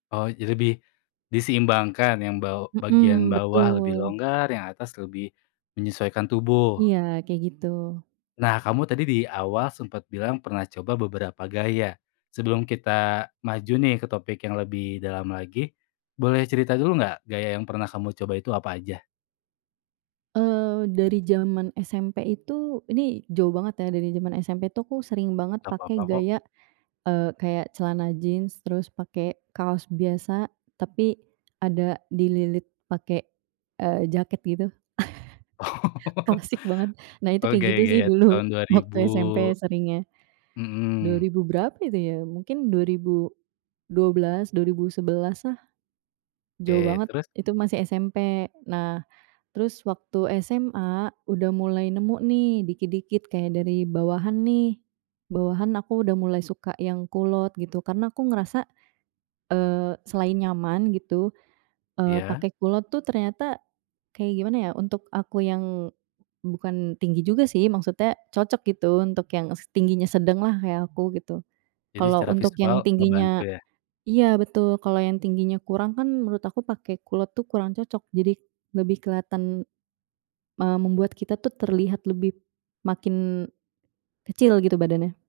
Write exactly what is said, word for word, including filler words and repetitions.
Oh, jadi lebih diseimbangkan yang baw bagian Mhm, bawah lebih betul. longgar, yang atas lebih menyesuaikan tubuh. Iya, kayak gitu. Nah kamu tadi di awal sempat bilang pernah coba beberapa gaya. Sebelum kita maju nih ke topik yang lebih dalam lagi, boleh cerita dulu nggak gaya yang pernah kamu coba itu apa aja? Eee, dari jaman SMP itu, ini jauh banget ya dari jaman SMP tuh aku sering banget Gak pakai papa kok. gaya, eee, kayak celana jeans, terus pakai kaos biasa tapi ada dililit pakai, eee, jaket gitu Oh, klasik banget. Nah itu oh kayak gitu sih gaya-gaya dulu tahun dua ribu, waktu SMP seringnya, dua mhm. ribu berapa itu ya? mungkin dua ribu dua belas, dua ribu sebelaslah. Jauh Oke, banget terus. itu masih SMP. Nah terus waktu SMA udah mulai nemu nih dikit-dikit kayak dari bawahan nih, bawahan aku udah mulai suka yang kulot gitu. Karena aku ngerasa, eee, selain nyaman gitu, eee, Ya. pakai kulot tuh ternyata kayak gimana ya untuk aku yang bukan tinggi juga sih maksudnya cocok gitu untuk yang s tingginya sedanglah kayak aku gitu. Jadi Kalau secara untuk visual yang ngebantu tingginya ya. iya betul, kalau yang tingginya kurang kan menurut aku pakai kulot tuh kurang cocok jadi lebih keliatan, eee, membuat kita tuh terlihat lebih b makin kecil gitu badannya.